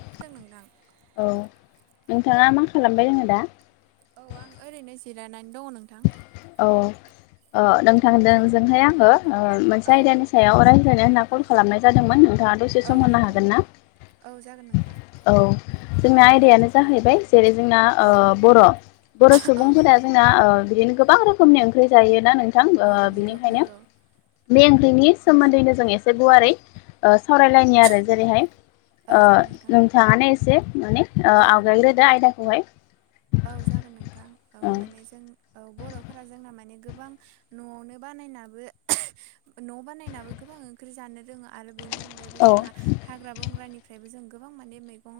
[unintelligible] औ नोंथाङा मा खालामबाय दोङो दा? औ आं ओरैनो जिरायनानै दङ नोंथां। औ ओ नोंथांदोंजोंहाय आङो ओ मोनसे औ आयदानि सा सायाव रायज्लायनो होनना कल खालामनाय जादोंमोन नोंथाङा दसे औ सम होनो नोंगौ हागोन ना औ जागोन नोंथां। औ जोंना आयदायानो जाहैबाय जेरै जोंना औ ओ बर' बर' औ सुबुंफोरा नंगौ जोंना ओ बिदिनो गोबां रोखोमनि ओंख्रि जायोना नों थां ओ औ नंगौ बिनिखायनो नंगौ बे ओंख्रिनि सोमोन्दैनो जों एसे गुवारै ओ सावरायलायनि आरो जेरैहाय औ ओ जागोन नोंथां। नोंथाङानो एसे माने ओ औ आवगायग्रोदो आयदाखौहाय। औ जागोन नोंथां औ माने जों औ बर'फोरा जोंना माने गोबां न'आवनो बानायनाबो न'आव बानायनाबो गोबां ओंख्रि जानो रोङो। आरो बेनि अनगायैबो औ जोंहा हाग्रा बंग्रानिफ्रायबो जों गोबां माने मैगं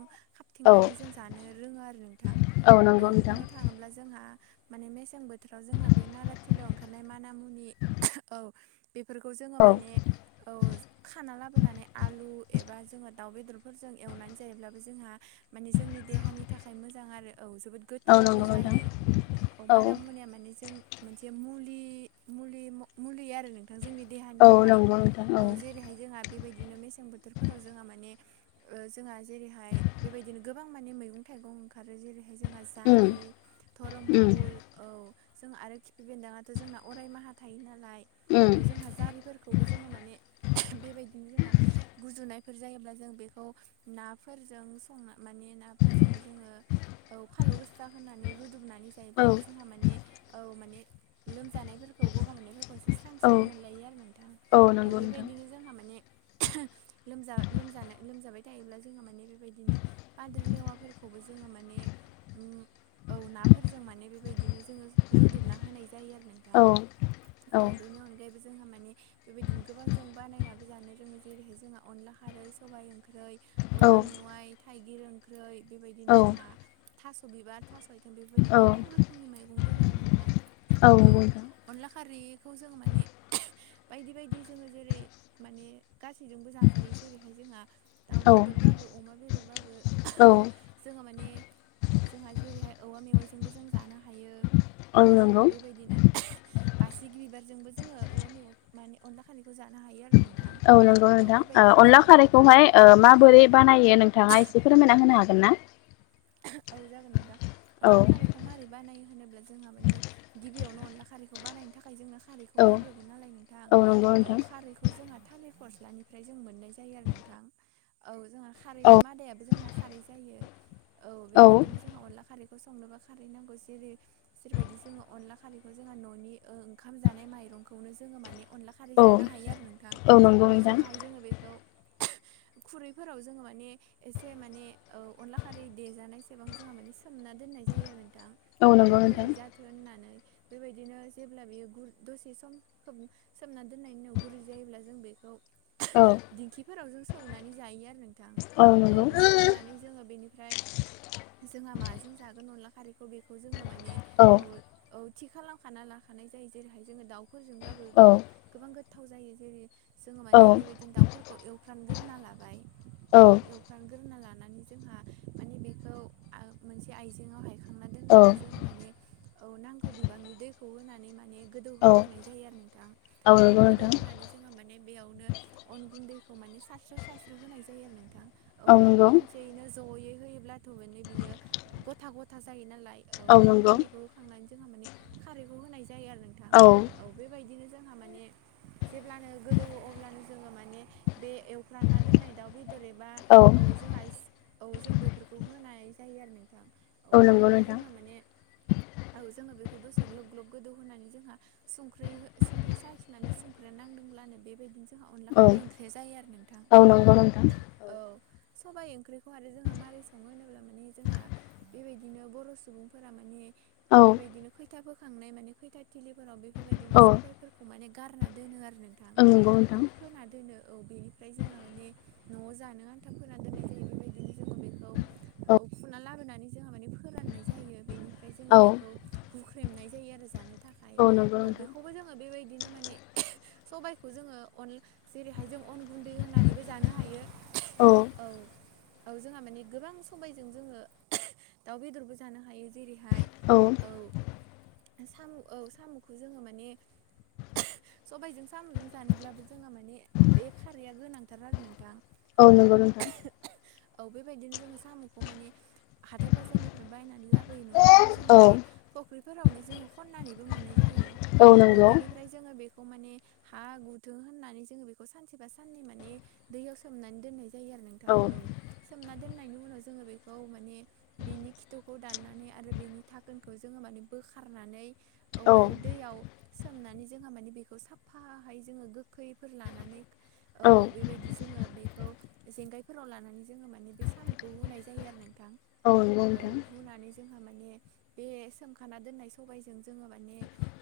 औ खाबथिंनानै जों जानो रोङो आरो नोंथां औ नंगौ नोंथां बुंनो थाङोब्ला जोंहा माने मेसें बोथोराव जोंहा बे नाराथिलियाव ओंखारनाय मानामुनि औ। बेफोरखौ जोङो औ माने औ खाना लाबोनानै आलु एबा जोङो दाउ बेदरफोरजों एवनानै जायोब्लाबो जोंहा माने जोंनि देहानि थाखाय मोजां आरो औ जोबोद औ गोथावबो नंगौ नोंथां जायो औ मानामुनिया माने जों मोनसे मुलि मुलि म मुलि आरो नों थां जोंनि देहानि औ थाखाय नंगौ नोंथां औ जेरैहाय जोंहा बेबायदिनो मेसें बोथोरफोराव जोंहा माने ओ जोंहा जेरैहाय बेबायदिनो गोबां माने मैगं थाइगं ओंखारो जेरैहाय जोंहा उम दारि उम धरमफुल औ जों आरो खिफि बेन्दोंङाथ' जोंना अरायमाहा थायो नालाय उम औ जोंहा जारि फोरखौबो जोङो माने बेबायदिनो जोंहा गुजुनायफोर जायोब्ला जों बेखौ नाफोरजों संना माने ना फोरजों जोङो औ फालौ गोस जाहोनानै रुदुबनानै औ जायोब्लाबो जोंहा माने औ माने लोमजानायफोरखौ गगा मोननायफोर खौ एसे स्रां औ स्रां मोनलायो आरो नोंथां औ नंगौ नोंथां बेबायदिनो जोंहा माने लोमजा लोमजानाय लोमजाबाय थायोब्ला जोंहा माने बेबायदिनो पाद्रि लेवाफोरखौबो जोङो माने उम औ नाफोरजों माने बेबायदिनो जोङो रुदुबना होनाय जायो आरो नोंथां औ औ बेनि अनगायैबो जोंहा माने बेबायदिनो गोबां जों बानायनाबो जानो रोङो जेरैहाय जोंहा अनला खारै सबाइ ओंख्रै औ औवा मेवाइ थाइगिर ओंख्रै बेबायदिनो औ जोंहा थास' बिबार [unintelligible] बेफोरबायदि गोबां रोखोमनि मैगं दोङो आरो नोंथां औ। अनला खारिखौ जोङो माने बायदि बायदि जोङो जेरै माने गासैजोंबो जाजायो जेरैहाय जोंहा दाउ औ बेदरबाबो अमा बेदरबाबो औ। जोङो माने जोंहा जेरैहाय औवा मेवाइजोंबो जों जानो हायो औ जोंहा बेबायदिनो बासिगि बिबारजोंबो जोङो औवा मेवाइ माने अनला खारैखौ जानो हायो आरो नों औ नंगौ नोंथां ओ अनला खारैखौहाय औ ओ औ माबोरै बानायो नोंथाङा एसे फोरमायना होनो हागोन ना? औ जागोन नोंथां औ अनला खारैखौ खौ मारै बानायो होनोब्ला जोंहा माने गिबियावनो अनला खारैखौ बानायनो थाखाय जोंनो खारैखौ औ नांग्रोगौ नालाय नोंथां औ नंगौ औ नोंथां खारैखौ जोंहा थालिर फस्लानिफ्राय जों मोननाय जायो आरो नोंथां औ जोंहा औ खारैनि मादायाबो जोंना खारै जायो औ बेबायदिनो जोंहा अनला खारैखौ संनोबा खारै नांगौ जेरै जेरैबायदि जोङो अनला खारैखौ जोंहा न'नि ओ ओंखाम जानाय माइरंखौनो जोङो माने अनला खारै औ जानो हायो आरो नोंथां नंगौ औ नोंथां जेरैहाय जोङो बेखौ खुरैफोराव जोङो माने एसे माने ओ अनला खारै रै देजानायसेबां जोंहा माने सोमना दोननाय जायो आरो नोंथां औ नंगौ नोंथां गुरै जाथों होननानै। बेबायदिनो जेब्ला बेयो गुर दसे सम खोब सोमना दोननायनि उनाव गुरै जायोब्ला जों बेखौ औ दिंखिफोराव जों सौनानै जायो आरो नोंथां औ सौनानै जोङो बेनि ओमफ्राय जोंहा माजों जागोन अनला खारैखौ बेखौ जोङो माने औ औ थि खालामखाना लाखानाय जायो जेरैहाय जोङो दाउफोरजोंबाबो औ गोबां गोबां गोथाव जायो जेरै जोङो औ माने बेबायदिनो दाउफोरखौ एवफ्रामग्रोना लाबाय औ फ्रामगोरना लानानै जोंहा माने बेखौ आ मोनसे आइजेंआवहाय खोमना औ दोननानै जोङो माने औ नांगौ बिबांनि दैखौ होनानै माने गोदौ औ होगोरनाय जायो आरो नोंथां औ नंगौ गोदौ नोंथां होनानै जों जोंहा माने बेयावनो अन गुन्दैखौ माने सारस्रो सारस्रो होनाय जायो आरो नोंथां। औ खनसेयैनो जयै होयोब्लाथ' माने बियो गथा गथा जायो नालाय औ अन गुन्दैखौ होखांनानै जोंहा माने खारैखौ होनाय जायो आरो नोंथां। औ औ बेबायदिनो जोंहा माने जेब्लानो गोदौवो अब्लानो जोङो माने बे एवफ्रामना दोननाय दाउ बेदर एबा औ खौ जोंहास औ जों बेफोरखौ होनाय जायो आरो नोंथां। औ नंगौ बेनिफ्राय नोंथां जोंहा माने औ जोङो बेखौ दसे ग्लब ग्लब गोदौ होनानै जोंहा संख्रै हो संख्रै साखिनानै संख्रैया नांदोंब्लानो बेबायदिनो जोंहा अनला औ खारै ओंख्रिया जायो आरो नोंथां। औ नंगौ नोंथां औ सबाइ ओंख्रिखौ आरो जोंहा मारै सङो होनोब्ला माने जोंहा बेबायदिनो बर' सुबुंफोरा माने औ बेबायदिनो खै खैथा फोखांनाय माने खैथा थिलिफोराव बेफोरबायदिनो औ ओं सबायफोरखौ माने गारना दोनो आरो नों थां नंगौ नोंथां औ फोना दोनो। औ बेनिफ्राय जोंहा माने न'आव जानो आन्था फोना दोननाय जायो बेबायदिनो जोङो बेखौ औ फुना लाबोनानै जोंहा माने फोराननाय जायो बेनिफ्राय जोङो औ बेखौ हुख्रेमनाय जायो आरो जानो थाखाय नंगौ औ नोंथां बेखौबो जों ओ बेबायदिनो माने स'बायखौ जोङो अनला जेरैहाय जों अन गुन्दै होनानैबो जानो हायो औ। औ जोंहा माने गोबां स'बायजों जोङो दाउ बेदरबो जानो हायो जेरैहाय औ औ साम' औ साम'खौ जोङो माने सबायजों साम'जों जानोब्लाबो जोंहा माने बे खारैया गोनांथार आरो नोंथां। औ नंगौ नोंथां। औ बेबायदिनो जोङो साम'खौ माने हाथाय बाजारनिफ्राय बायनानै लाब बोयो नांङाब्ला जोंहा औ बे बख्रिफोराबो जोंहा खननानैबो मोननाय जायो। औ बेनि ओमफ्राय जोङो बेखौ माने हा गुथुं होननानै जोङो बेखौ सानसे बा साननै माने दैयाव सोमनानै दोननाय जायो आरो नोंथां औ सोमना दोननायनि उनाव जोङो बेखौ माने बिनि खिथुखौ दाननानै आरो बिनि धाखोनखौ जोङो माने बोखारनानै औ माने दैयाव सोमनानै जोंहा माने बेखौ साफाहाय जोङो गोखैफोर लानानै औ बेबायदि जोङो बेखौ जेंगायफोराव लानानै जोङो माने बे साम खौ हुनाय जायो आरो नोंथां औ नंगौ औ नोंथां हुनानै जोंहा माने बे सोमखाना दोननाय सबायजों जोङो माने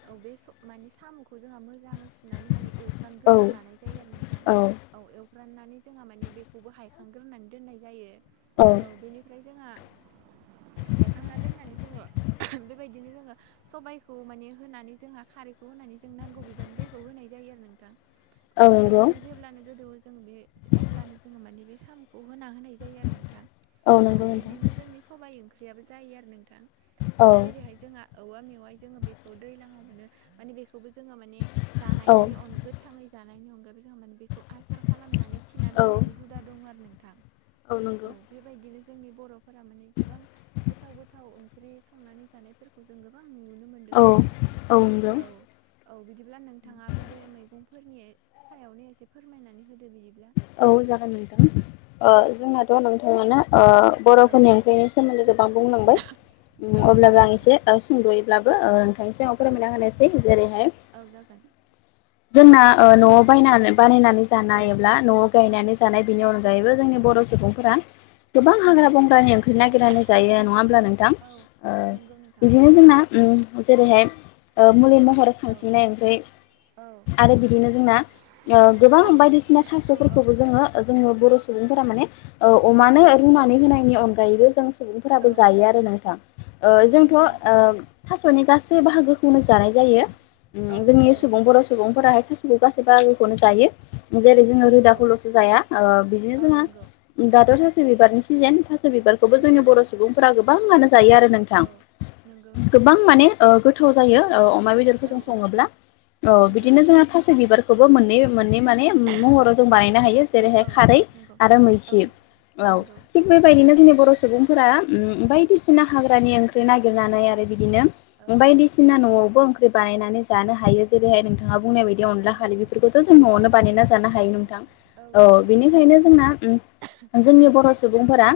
औ बे माने साम'खौ जोंहा मोजाङै फुनानै माने एव फानग्रोना औ लानाय जायो आरो नोंथां औ एवफ्राननानै जोंहा माने बेखौबो हायखांग्रोनानै दोननाय जायो। औ बेनिफ्राय जोंहा हायखांना दोननानै जोङो बेबायदिनो जोङो सबायाइखौ माने होनानै जोंहा खारै होनानै जों नांगौ बिबां दै खौ होनाय जायो आरो नोंथां औ बे नंगौ बायदि जे अब्लानो गोदौवो जोङो बे अब्लानो जोङो मानि बे साम'खौ होना होनाय जायो आरो नोंथां। औ नंगौ नोंथां बिदिनो जोंनि सबाइ ओंख्रियाबो जायो आरो नोंथां औ जेरैहाय जोंहा औवा मेवाय जोङो बेखौ दैज्लाङाव मोनो माने बेखौबो जोङो माने औ जानायनि अन थाङै जानायनि अनगायैबो जोंहा माने बेखौ आसार खालामनानै थिनानै औ दोननायबो हुदा आरो नोंथां। औ नंगौ औ बेबायदिनो जोंनि बर'फोरा माने गोबां गोथाव गोथाव ओंख्रि संनानै जानायफोरखौ जों गोबां नुनो मोन दों औ आरो नोंथां औ। औ बिदिब्ला नोंथाङाबो बे मैगंफोरनि सायावनो एसे फोरमायनानै होदो बिदिब्ला औ जागोन नोंथां ओ औ औ जोंनाथ' नोंथाङानो ओ औ बर'फोरनि ओंख्रिनो सोमोन्दै गोबां बुंलांबाय औ अब्लाबो नंगौ आं नोंथां एसे सुंद'यैब्लाबो ओ [unintelligible] सिगाङाव औ फोरमायना होनोसै जेरैहाय औ जागोन जोंना ओ न'आव बायनानै बानायनानै औ जानाय हब्ला न'आव गायनानै जानाय बेनि अनगा गायैबो जोंनि औ बर' सुबुंफोरा गोबां औ हाग्रा बंग्रानि ओंख्रि नागिरनानै जायो नङा होमब्ला नोंथां? औ नंगौ ओ नोंथां बिदिनो जोंना उम जेरैहाय मुलि महर औ खांथिनाय ओमफ्राय औ आरो बिदिनो जोंना ओ गोबां बायदिसिना औ औ थास'फोरखौबो जोङो जोङो बर' सुबुंफोरा माने ओ अमानो औ रुनानै होनायनि अनगायैबो जों औ सुबुंफोराबो जायो आरो नोंथां ओ औ जोंथ' नंगौ ओ नोंथां थास'नि गासै बाहागोखौ नो जानाय जायो औ ओ जोंनि नंगौ सुबुं बर' सुबुंफोराहाय थास गासैबो आगोखौनो जायो जेरै जोङो औ नंगौ रोदाखौल'सो जाया ओ बिदिनो औ जोंङो नंगौ दाथ' थास' बिबारनि सिजोन थास' बिबारखौबो जोंनि नंगौ बर' सुबुंफोरा गोबाङानो जायो आरो नोंथां औ नंगौ नोंथां गोबां माने ओ गोथाव जायो अमा बेदरखौ औ जों औ सङोब्ला औ नंगौ बिदिनो जोङो थास' बिबारखौबो मोननै मोननै माने महराव जों बानायनो हायो औ जेरैहाय औ खारै नंगौ आरो औ मैखि औ नंगौ थिग बेबायदिनो जोंनि बर' सुबुंफोरा उम बायदिसिना हाग्रानि ओंख्रि नागिरनानै आरो औ बिदिनो बायदिसिना न'आवबो ओंख्रि बानायनानै जानो हायो जेरैहाय नोंथाङा बुंनाय बाय बे औ अनला खारै नंगौ बेफोरखौथ' जों औ न'आवनो नंगौ बानायना नोंथां जानो हायो नोंथां। औ नंगौ बेनिखायनो नोंथां जोंना उ जोंनि बर' सुबुंफोरा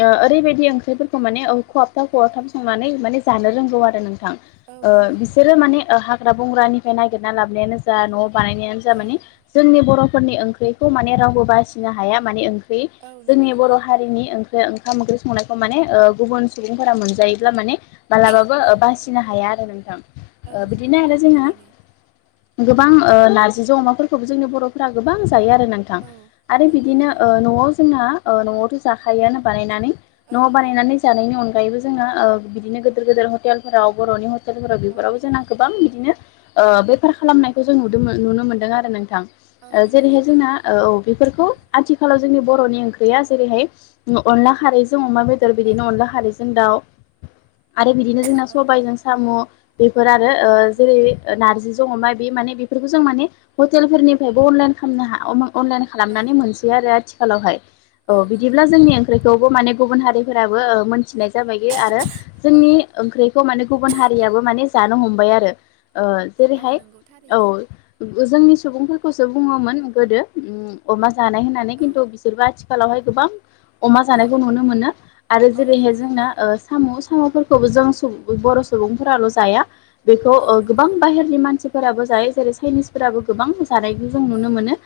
ओ ओरैबायदि ओंख्रिफोरखौ माने ओ खहाबथाब खवाबथाब संनानै माने जानो रोंगौ आरो नोंथां। औ ओ नंगौ नोंथां बिसोरो माने हाग्रा-बंग्रानिफ्राय नागिरना लाबोनायानो जा न'आव बानायनायानो जा औ माने जोंनि बर'फोरनि ओंख्रिखौ माने रावबो बासिनो हाया माने ओं ख्रि औ नंगौ जोंनि नोंथां बर' हारिनि ओं बे ओंखाम ओंख्रि संनायखौ माने ओ गुबुन सुबुंफोरा मोनजायोब्ला माने मालाबाबो ओ औ औ बासिनो हाया आरो नोंथां। औ ओ नंगौ बिदिनो आरो नोंथां जोङो थारैनो गोबां ओ नारजिजों अमाफोरखौबो जोंनि बर'फोरा गोबां जायो आरो ना नों थां औ आरो नंगौ बिदिनो नोंथां ओ न'आव जोंना ओ न'आवथ' जाखायोआनो बानायनानै औ न'आव औ बानायनानै जानायनि अन गायैबो जोंङो ओ बिदिनो गिदिर गिदिर हटेलफोराव बर'नि हटेलफोराव औ बेफोरावबो जोंना गोबां बिदिनो ओ बेफार खालामनायखौ जों नुदों नुनो मोनदों आरो नोंथां। औ ओ नंगौ जेरैहाय नोंथां जोंना औ औ बेफोरखौ आथिखालाव जोंनि बर'नि ओंख्रिया जेरैहाय ओ अनला खारैजों अमा बे दर औ बिदिनो अनला खारैजों दाउ आरो बिदिनो जोंना औ औ सबायजों साम' बेफोर आरो औ ओ नंगौ जेरै ओ नारजिजों अमा बे माने बेफोरखौ जों माने हटेल फोरनिफ्रायबो अनलाइन खालामनो हा अनलाइन औ खालामनानै मोनसै आरो आथिखालावहाय औ नंगौ बिदिब्ला नोंथां जोंनि ओंख्रिखौबो माने गुबुन हारिफोराबो ओ मोनथिनाय जाबाय आरो औ जोंनि ओंख्रिखौ माने गुबुन हारियाबो माने जानो हमबाय आरो ओ औ जेरैहाय नंगौ औ थारैनो जोंनि सुबुंफोरखौसो बुङोमोन गोदो उम अमा जानाय होननानै औ खिन्थु बि सोरबो आथिखालावहाय गोबां अमा औ जानायखौ नुनो मोनो आरो औ जेरैहाय नंगौ जोंना नोंथां ओ साम' साम'फोरखौबो जों सुबुं बर' सुबुंफोराल' जाया बेखौ औ ओ गोबां नंगौ बाहेर नि मानसिफोराबो जायो जेरै चाइनिसफोराबो गोबां जानायखौ जों औ मोनो।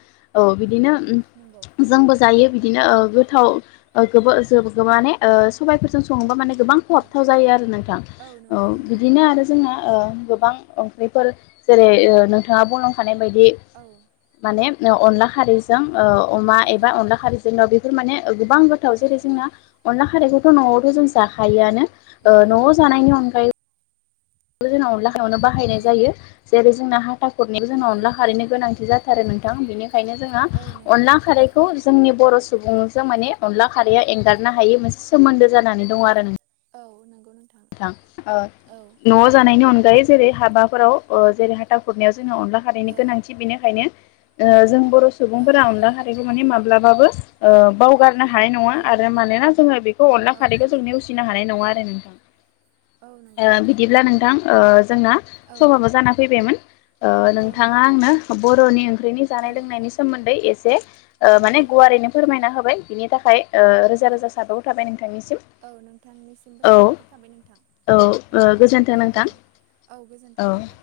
औ बिदिनो नंगौ उ जोंबो जायो बिदिनो ओ गोथाव ओ गोबो जोबो गोबां माने ओ सबायफोरजों सङोबा माने गोबां औ खहाबथाव जायो आरो नोंथां औ नंगौ नोंथां बिदिनो नंगौ आरो जोंना ओ गोबां ओंख्रिफोर जेरै ओ नोंथाङा बुंलांखानाय बायदि औ माने ओ अनला खारैजों ओ अमा औ एबा अनला खारैजोंनो बेफोर माने ओ गोबां गोथाव औ जेरै नंगौ जोंना अनला खारैखौथ' न'आवथ' जों जाखायोआनो ओ नंगौ न'आव औ जानायनि अनगायै बो जोंना अनला खारैयानो औ बाहायनाय जायो जेरै जोंना हाथा खुरनायखौ जोंना नंगौ अनला नोंथां खारैनो गोनांथि जाथारो नों थां बेनिखायनो जोङो औ नंगौ अनला खारै खौ जोंनि बर' सुबुंजों माने अनला खारैया एंगारनो हायै मोनसे सोमोन्दो जानानै दं आरो नों औ नंगौ नों थां। ओ न'आव जानायनि अनगायै जेरै हाबाफोराव ओ जेरै हाथा खुरनायाव जोङो अनला खारैनि औ गोनांथि बेनिखायनो ओ जों बर' औ सुबुंफोरा नंगौ अनला खारैखौ माने माब्लाबाबो ओ बावगारनो हानाय नङा औ आरो मानोना जोङो बेखौ अनला औ खारैखौ नंगौ जों नेवसिनो हानाय नङा आरो नोंथां। औ नंगौ ओ नोंथां बिदिब्ला नंगौ नोंथां ओ जोंना औ समाबो जाना फैबायमोन। ओ औ नोंथाङा नंगौ नोंथां आंनो बर'नि ओंख्रिनि औ जानाय लोंनायनि सोमोन्दै एसे ओ औ माने औ गुवारैनो फोरमायना होबाय बिनि थाखाय ओ औ रोजा रोजा साबायखर थाबाय नोंथांनिसिम। औ नोंथांनिसिमबो औ साबायखर थाबाय नोंथां औ ओ गोजोन्थों दे नोंथां। बिदि औ। गोजोन्थों नोंथां